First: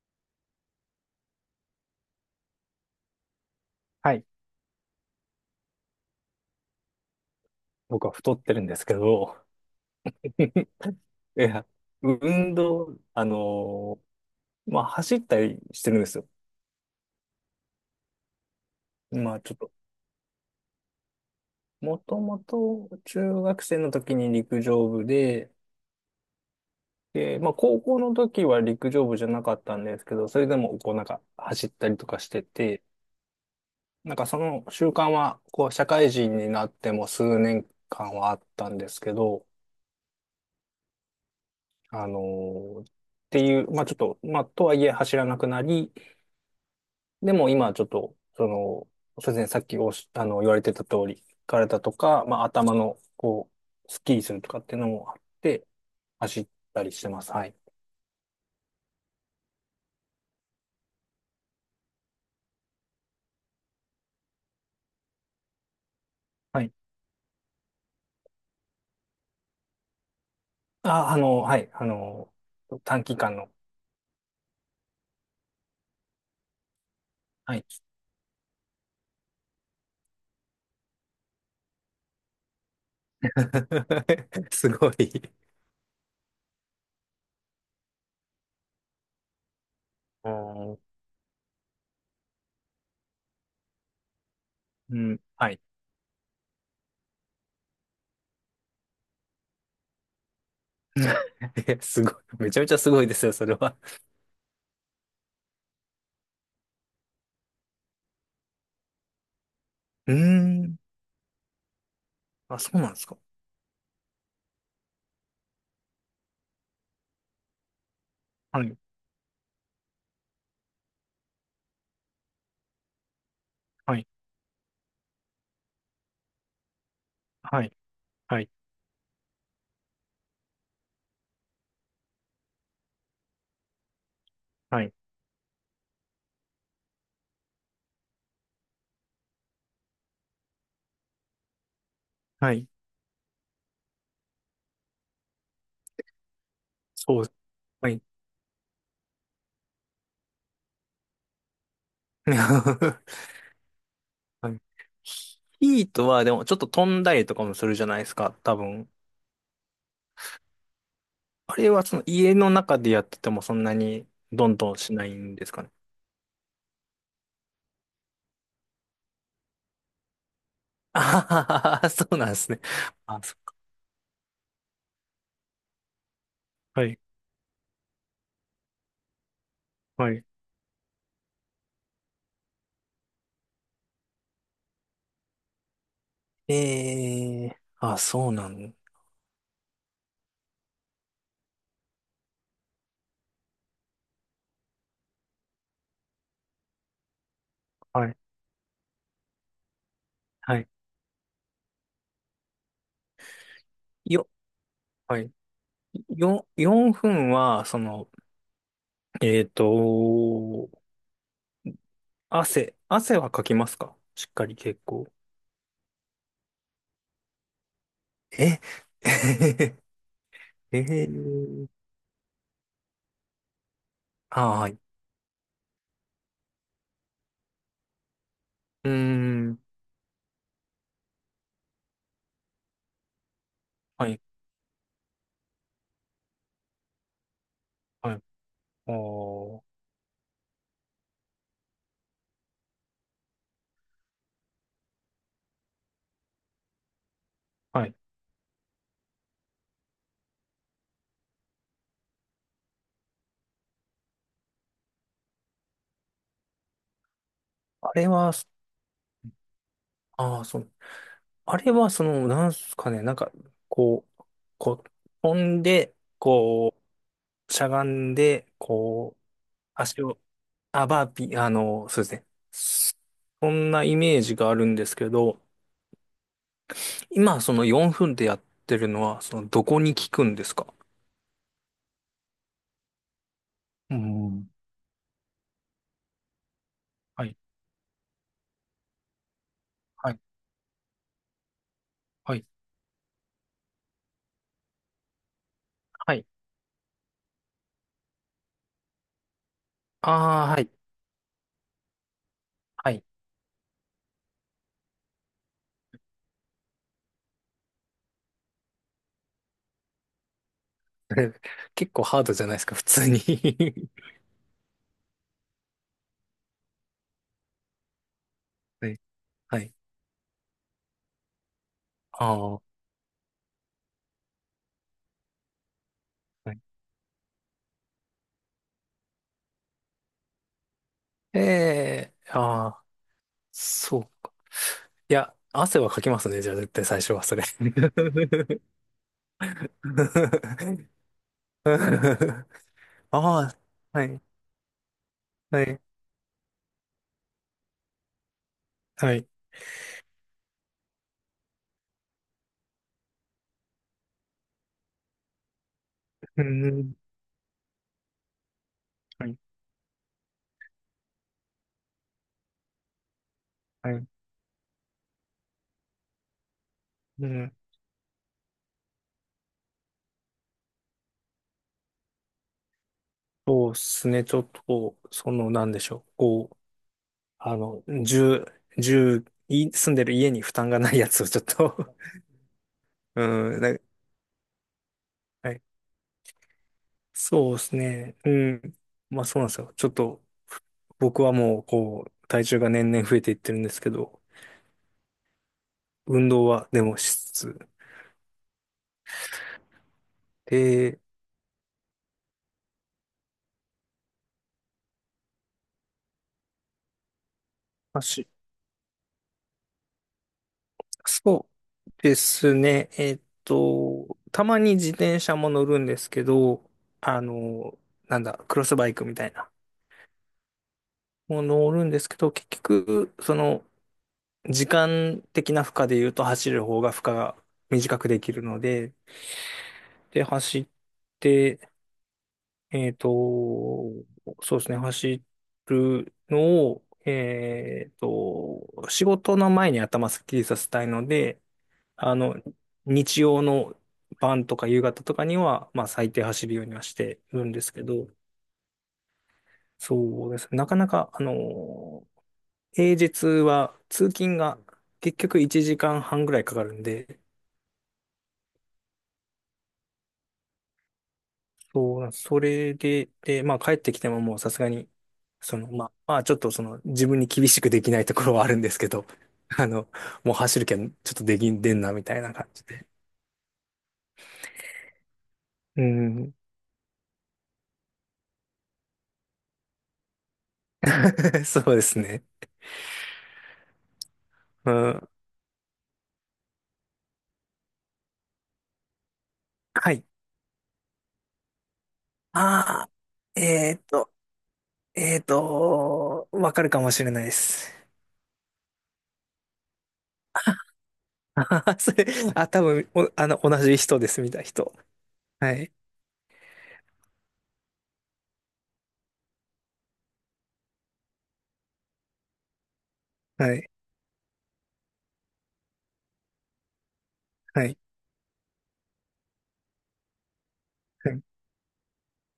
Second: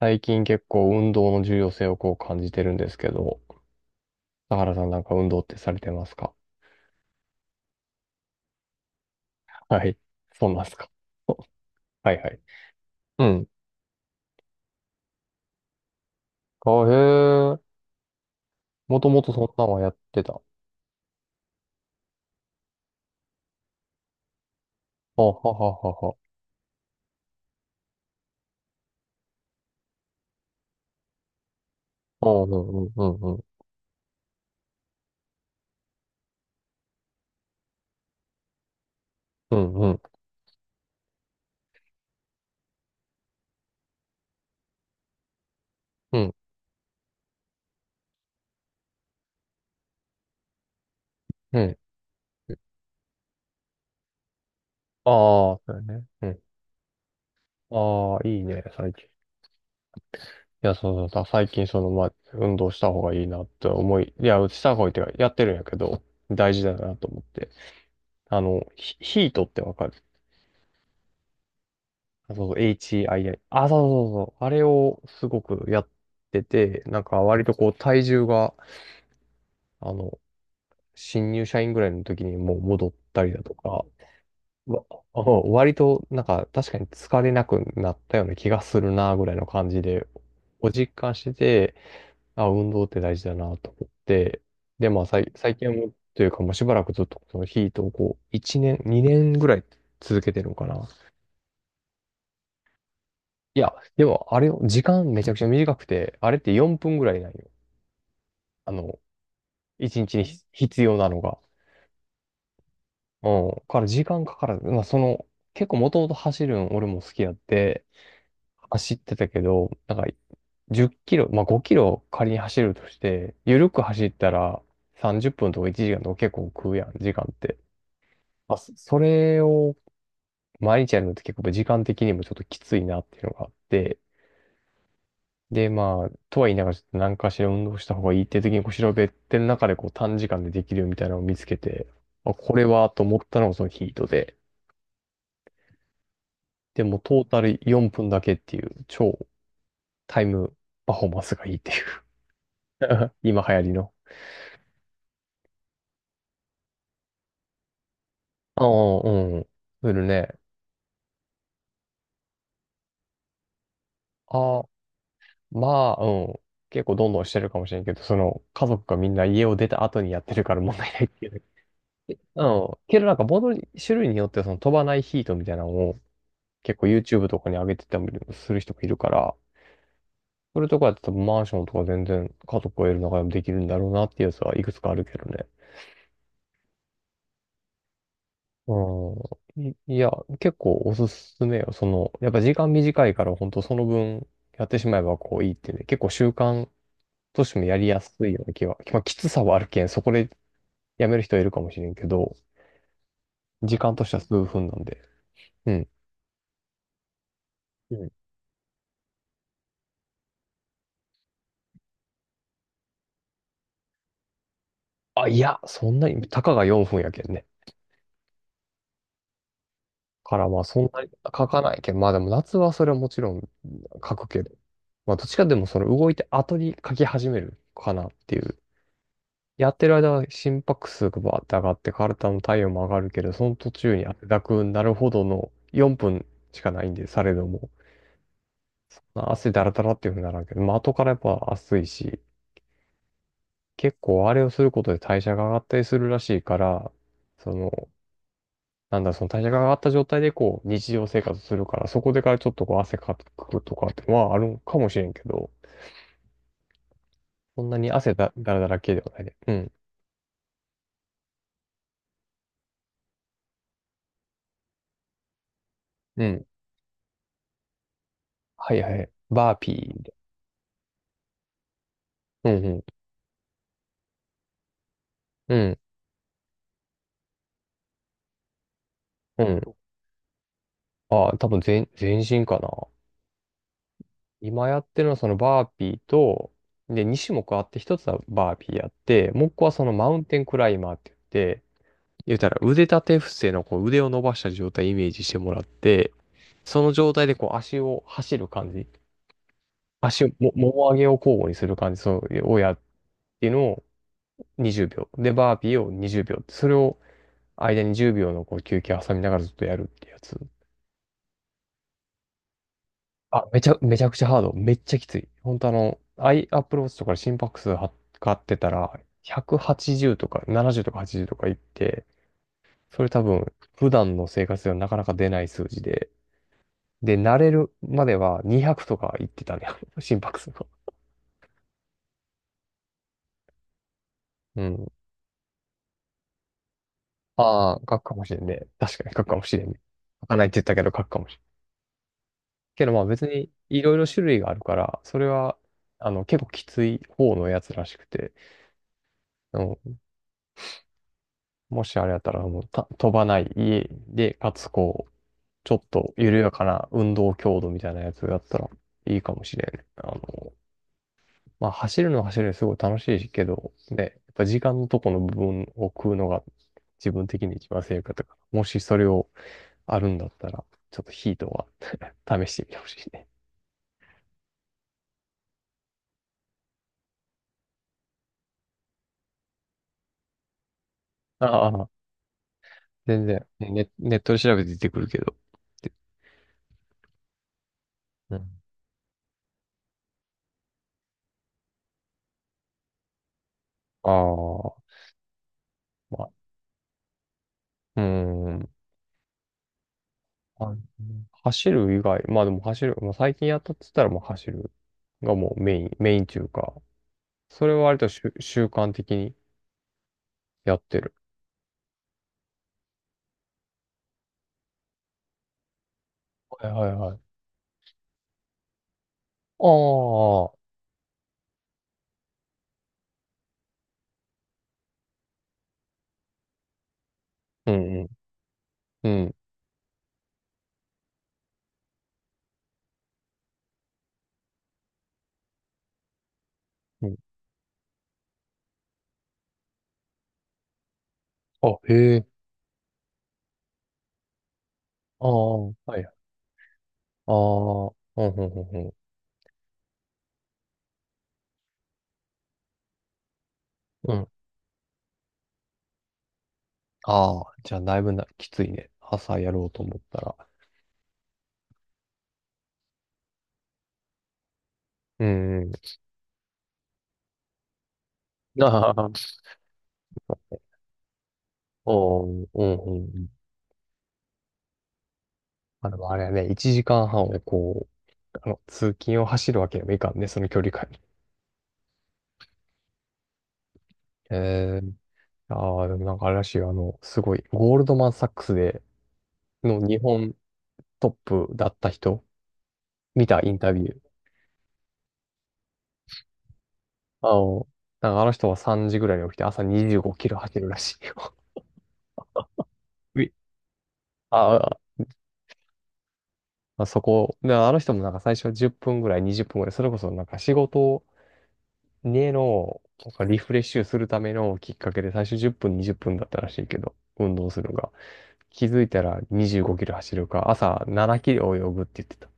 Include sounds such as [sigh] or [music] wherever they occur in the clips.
最近結構運動の重要性をこう感じてるんですけど、はい。田原さんなんか運動ってされてますか？僕は太ってるんですけど、はい。そうなん [laughs] ですか。[laughs] おいや、はいはい。運動、うん。まあ、走ったりしてるんですよ。あ、へえ。もともとまあ、そちんょっなんと、はやってた。あ、もともと中学生の時に陸上部はで、ははは。で、まあ、高校の時は陸上部じゃなかったんですけど、それでも、こう、なんか、走ったりとかあ、してうんうて、んうんうん。なんかその習慣は、こう、社会人になっても数年間はあったんですけど、うんうん。あのーっていう、まあ、ちょっと、まあ、とはいえ走らなくなり、うん。でも今ちょっと、その、そうですね、さっきおし、あの、言われてた通り、うん。体とか、まあ頭の、こう、スッキリするとかっていうのあもあっあ、そて、うよね。う走ん。ったりしてます。はい。ああ、いいね、最近。いや、そうそうだ。最近、その、まあ、運動した方がいいなって思い、いや、した方がいいっていうか、やってるんやけど、大は事い。だなと思って。あの、ヒートってわかる？あ、はい。そうそう、短期間 HII。の。あ、そうそうそうそう。あれをすごくやってて、なんか割とはい。こう体重が、あの、新入社員ぐらいの時にもう戻ったりだとか、[laughs] すわ、ごい。あ、割となんか確かに疲れなくなったような気がするな、ぐらいの感じで、うん、実感してて、あ、運動って大事だな、と思って、で、うまあ、ん、は最い。近はもう、というかもうしばらくずっとそのヒートをこう、1年、2年ぐらい続けてるのかな。[laughs] え、すごい。めちゃめちゃすごいですよ、それいや、は。でもあれよ、時間めちゃくちゃ短くて、あれって4分ぐらいなんよ。あの、1うー日に必ん。要なのが。あ、そうなんですか。うん。から時間かからず、まあその、結構もともと走るん俺も好きやって、はい。走ってたけど、なんか10キロ、まあ5キロ仮に走るとして、緩くは走い。ったら30分とか1時間とか結構食うやん、時間って。はい。はい。まあ、それを毎日やるのって結構時間的にもちょっときついなっていうのがあって、はい。で、まあ、とは言いながら、ちょっと何かしら運動した方がいいっていう時に、こう、調べての中で、こう、短時間でできるみたいなのを見つけて、あ、はこれい、は、と思ったのがそのヒートで、でも、そトーう。タルは4い。分だけっていう、超タイムパフォーマンスがいいっていう [laughs] [laughs] 今流行りの。はい。ヒートはでもちょっと飛んだりとかもするじゃないですか、多ああ、分。うん。するね。あれはその家の中でやっててもそんなにどんああ、どんしないんですかね。まあ、うん。結構どんどんしてるかもしれんけど、その、家族がみんな家を出た後にやってるから問題ないっていう。ああ、そう [laughs] なんでうすね。ん。けどなんあ、か、そっボードか。に種類によってはその飛ばないヒートみたいなのを結は構 い。YouTube とかに上げてたりもする人もいるから、はい。それとかやって多分マンションとか全然家族を得る中でもできるんだろうなっていうやつはいくつかあるけどね。えー、あ、そうなの。うん。いいや、結構おすすめよ。その、やっぱ時間短いから本当その分やってしまえばこういいってね、結構習慣としてもやりやはい。すいような気は、まあきつさはあるけん、そこではい。やめる人はいるかもしれんけど、時間としてはよ、数分なんで。はい。うん。4分は、そうの、ん、えっと、汗はかきますか、しっかり、結構？あ、いや、そんなに、たかが4分やけんね。え から、ま [laughs] えあ、そんなに書かー、ないけど、まあでも夏はそれはもちろん書くけあ、ど、はい。まあ、どっちかでもその動いて後に書き始めるかなっていう。うーん。やってる間は心拍数がバーって上がって、体の体温も上がるけど、その途中にはい。汗だくになるほどの4分しかないんで、されども。はい、まあ、汗おーだらだらっていうふうにならんけど、まあ、後からやっぱ暑いし、結構あれをすることで代謝が上がったりするらしいから、そはの、い。なんだ、その代謝が上がった状態でこう、日常生活するから、そこでからちょっとこう、汗かくとかってのはあるんかもしれんけど、そんなにあれは、だらだら系ではないで。うん。ああ、そう。あれは、その、なんすかね、なんか、こう、こう、飛んで、うん。こう、しゃがんで、はいはい。こう、バーピ足ーで。を、あ、バーピー、そうですね。うんうん。そそんなイメージがあるんですけど、うん。今、その4分でやってるのは、そうの、どん。こに効くんですか？ああ、多分全身かな。うん。今やってるのはそのバーピーと、で、2は種い、目あって、1つはバーピーやって、もう1個はそのマはウい、ンテンクライマーって言って、言はうい、たら腕立て伏せのこう腕を伸ばした状態イメージしてもらって、はい。その状態でこう足を走る感じ。足を、あも、あ、はい、もも上げを交互にする感じ、そう、をやっはい。ていうのを20秒。で、バーピーを20秒。それを間に10秒のこう休憩挟みながらずっとやるってやつ。[laughs] 結構ハードじゃないですか、普通あ、に？ めちゃくちゃハード。めっちゃきつい。本当あの、アップローチとかで心拍数は測ってた [laughs] はら、い、はい。180とか70とか80とかいって、ああ。それ多分、普段の生活ではなかなか出ない数字で。で、慣れるまでは200とかいってたね。[laughs] 心拍数が。ええ、ああ、そう。うん。いや、汗はかきますね、じゃあ絶対最初はそれ。ああ、書くかもしれんね。確かに書くかもしれんね。書かないって言っ [laughs] たけど書くかもしれん。けどまあ別あにいろいあ、はろい、種類があるから、それは、はい、あの、結構きつい方のやつらしくて、はい。あの、もしあれやったらもう飛ばない家で、かつこう、ちょっと緩うやかなん、運動強度みたいなやつだったらいいはかい、もしれんね。あの、まあ走るのは走るですごい楽しいけど、はね、やい。っぱ時間のとこの部分を食うのが自分う的ん、に一番正解だから、もしそれをあるんだったら、ちょっとヒートは試してみてほしいね。そうですね、ちょっとこう、その、なんでしょう、こう、あの、住、住んでる家に負担がないやつをちょっあと。 あ、[laughs] 全然。うん、ネットで調べて出てくるけど。はい。で、そうですね、ううん。ん。まあそうなんですよ。ちょっと、僕はもう、こう、体重が年々増えていってるんですけあど、あ、ま運あ、動はでもしつつ。うーん。あで、走る以外、まあでも走る、まあ、最近やったって言ったらもう走るがもうメイン中か。それは割とし走。ゅ習慣的にやってる。そうですね。たまに自転車も乗るんですけはど、いはいはい。あの、なんだ、クロスバイクみたいな。ああ、もう乗るんですけど、結局、その、時間的な負荷で言うと走る方が負荷がう短んうくん、できるので、うん、で、走って、えっと、そうですね、走るのを、うん。仕事の前に頭すっきりさせたいので、あ、へあえ、の、日曜の晩とか夕方とかあにあ、は、はまあい。最あ低走るようにはしてあ、うるんですけん、ど、うん、うん、うん。そうですね。なかなか、平日は通うん、勤が結局1時間半ぐらいかかるんで、ああ、じゃあだいぶな、きついね。朝やろうと思ったら。そうなんです、それで、で、まあ帰ってきてももうさすがに、うそん、うの、ん まあ、まあちょっとその自分に厳しくできないところはあるん [laughs] ですけあど、あ、[laughs] あの、もう走るけん、ちょっとできんでんなみたおいなー感うじんで。うんうん。うあ、でもあれはん。ね、1時間半をこう、あの、通勤を走るわけにもいかんね、その距離感。 [laughs] そうですね。うえー、ん。ああ、でもなんかあれらしいよ、あの、すごい、ゴールドマン・サックスでのは日い。本トップだった人、ああ、見たインタえービっュー。と、わかるかもしれないあでの、す。なんかあの人は3時ぐらいに起きて朝25キロ走るらしいよ。[laughs] あはは、それ、あ、多分、お、[laughs] うあいの、同じ人です、見たあ人。あ、はい、あそこ、で、あの人もなんか最初は10分ぐらい、20分ぐらい、それこそなんか仕事根の、なんかリフはレッい、シュするためのきっかけで最初10分、20分だったらしいけど、運動すはるのい。が。気づいたら25キロ走るか、朝は7い、キロ泳ぐって言ってた。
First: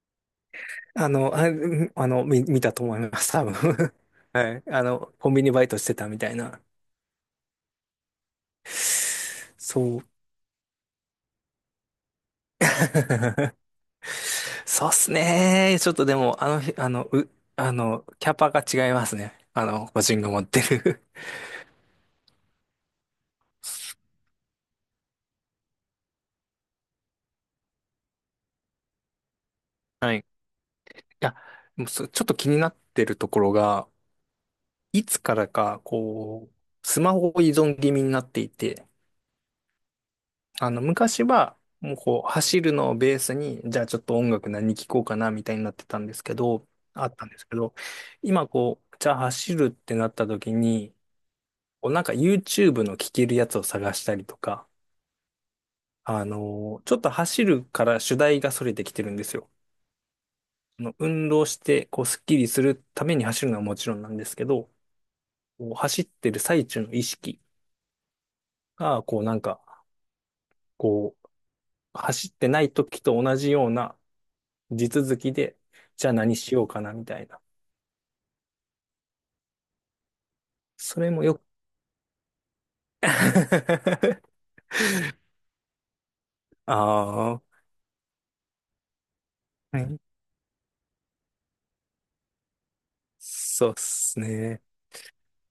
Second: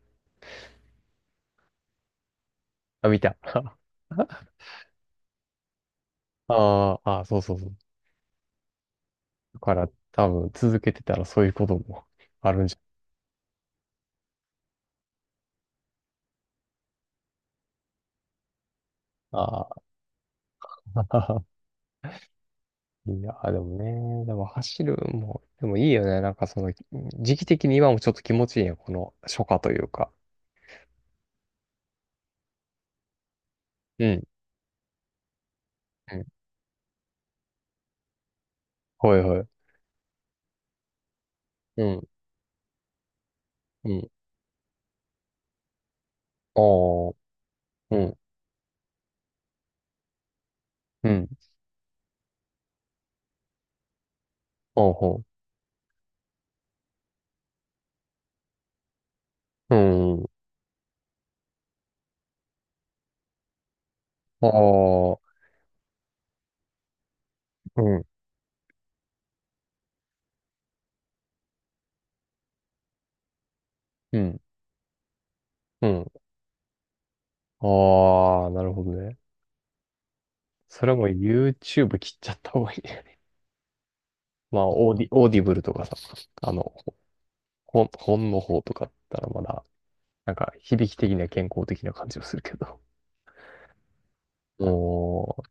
あ、うん、見たと思いあ、ま見す、た。多分。[laughs] は [laughs] い。コンビニバイトしてたみたいな。あーあー、そうそうそう。だからそう。多分続けてたらそういうこともあるんじ [laughs] そうっすね。ちょっとでも、あの日、あの、う、あの、キャパが違いますね。ゃん。ああ。個人が持ってる。[laughs] いや、でもね、[laughs] でも走るも、でもいいよね。なんかその、時期的に今もちょっと気持ちいいやん、この初夏というか。はい、いや、もう、ちょっと気になってるところが、うん。いつからか、うん。こう、スマホ依存気味になっていて、ほいほい。昔は、うもうん。こう、走るのをベースに、じゃあうちょっん。と音楽何聴こうかな、みたいになってたんですけど、あおっー。たんですけど、うん。今こう、じゃあ走るってなった時に、うん。こうなんか YouTube の聴けるやつを探したりとか、ほうほちょっと走るから主題がそれてきてるんですよ。う。うん。運動して、こう、スッキリするために走るのはもちろんなんですけあど、あ、こう走ってる最中の意識うん、が、こうなんか、こう、走ってない時と同じようなうん、地続きで、うん。じゃあ何しようかなみたいな。ああ、なるほどね。それはそもう れもよく。 YouTube 切っちゃった方がいいね。[laughs] [laughs] まあ、オーディブルとかさ、あの、ああ、は本の方とかだったらまだ、い。なんか響き的には健康的な感じもするけど。そうっすね。お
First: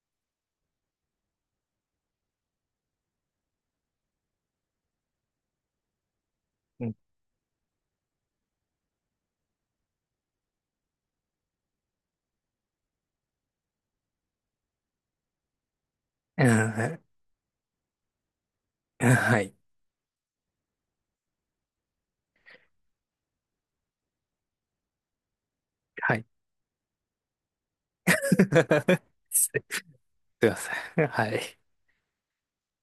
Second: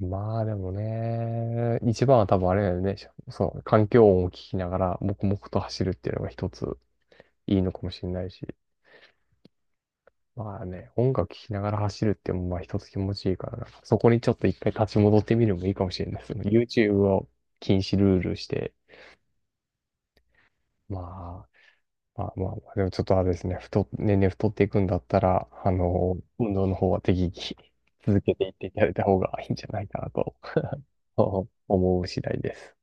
う、まあでもね、一番は多分あれだよね。その環境音を聞きながら黙々と走るっていうのが一つうん、いいのかもしれないし。まあね、音楽聴きながら走るってもまあ一つ気持ちいいからな。そこにちょっと一回立ち戻ってみるのもいいかもしれないですね。う YouTube ん。 を禁止ルールして、[laughs] はい。まあ、まあまあまあ、でもちょっとあれですね、年々太っていくんだったら、あはの、い。[laughs] はい。運動の方は適宜続けていっていただいた方がいすいんじゃないかなと いません。は [laughs] い。思う次第です。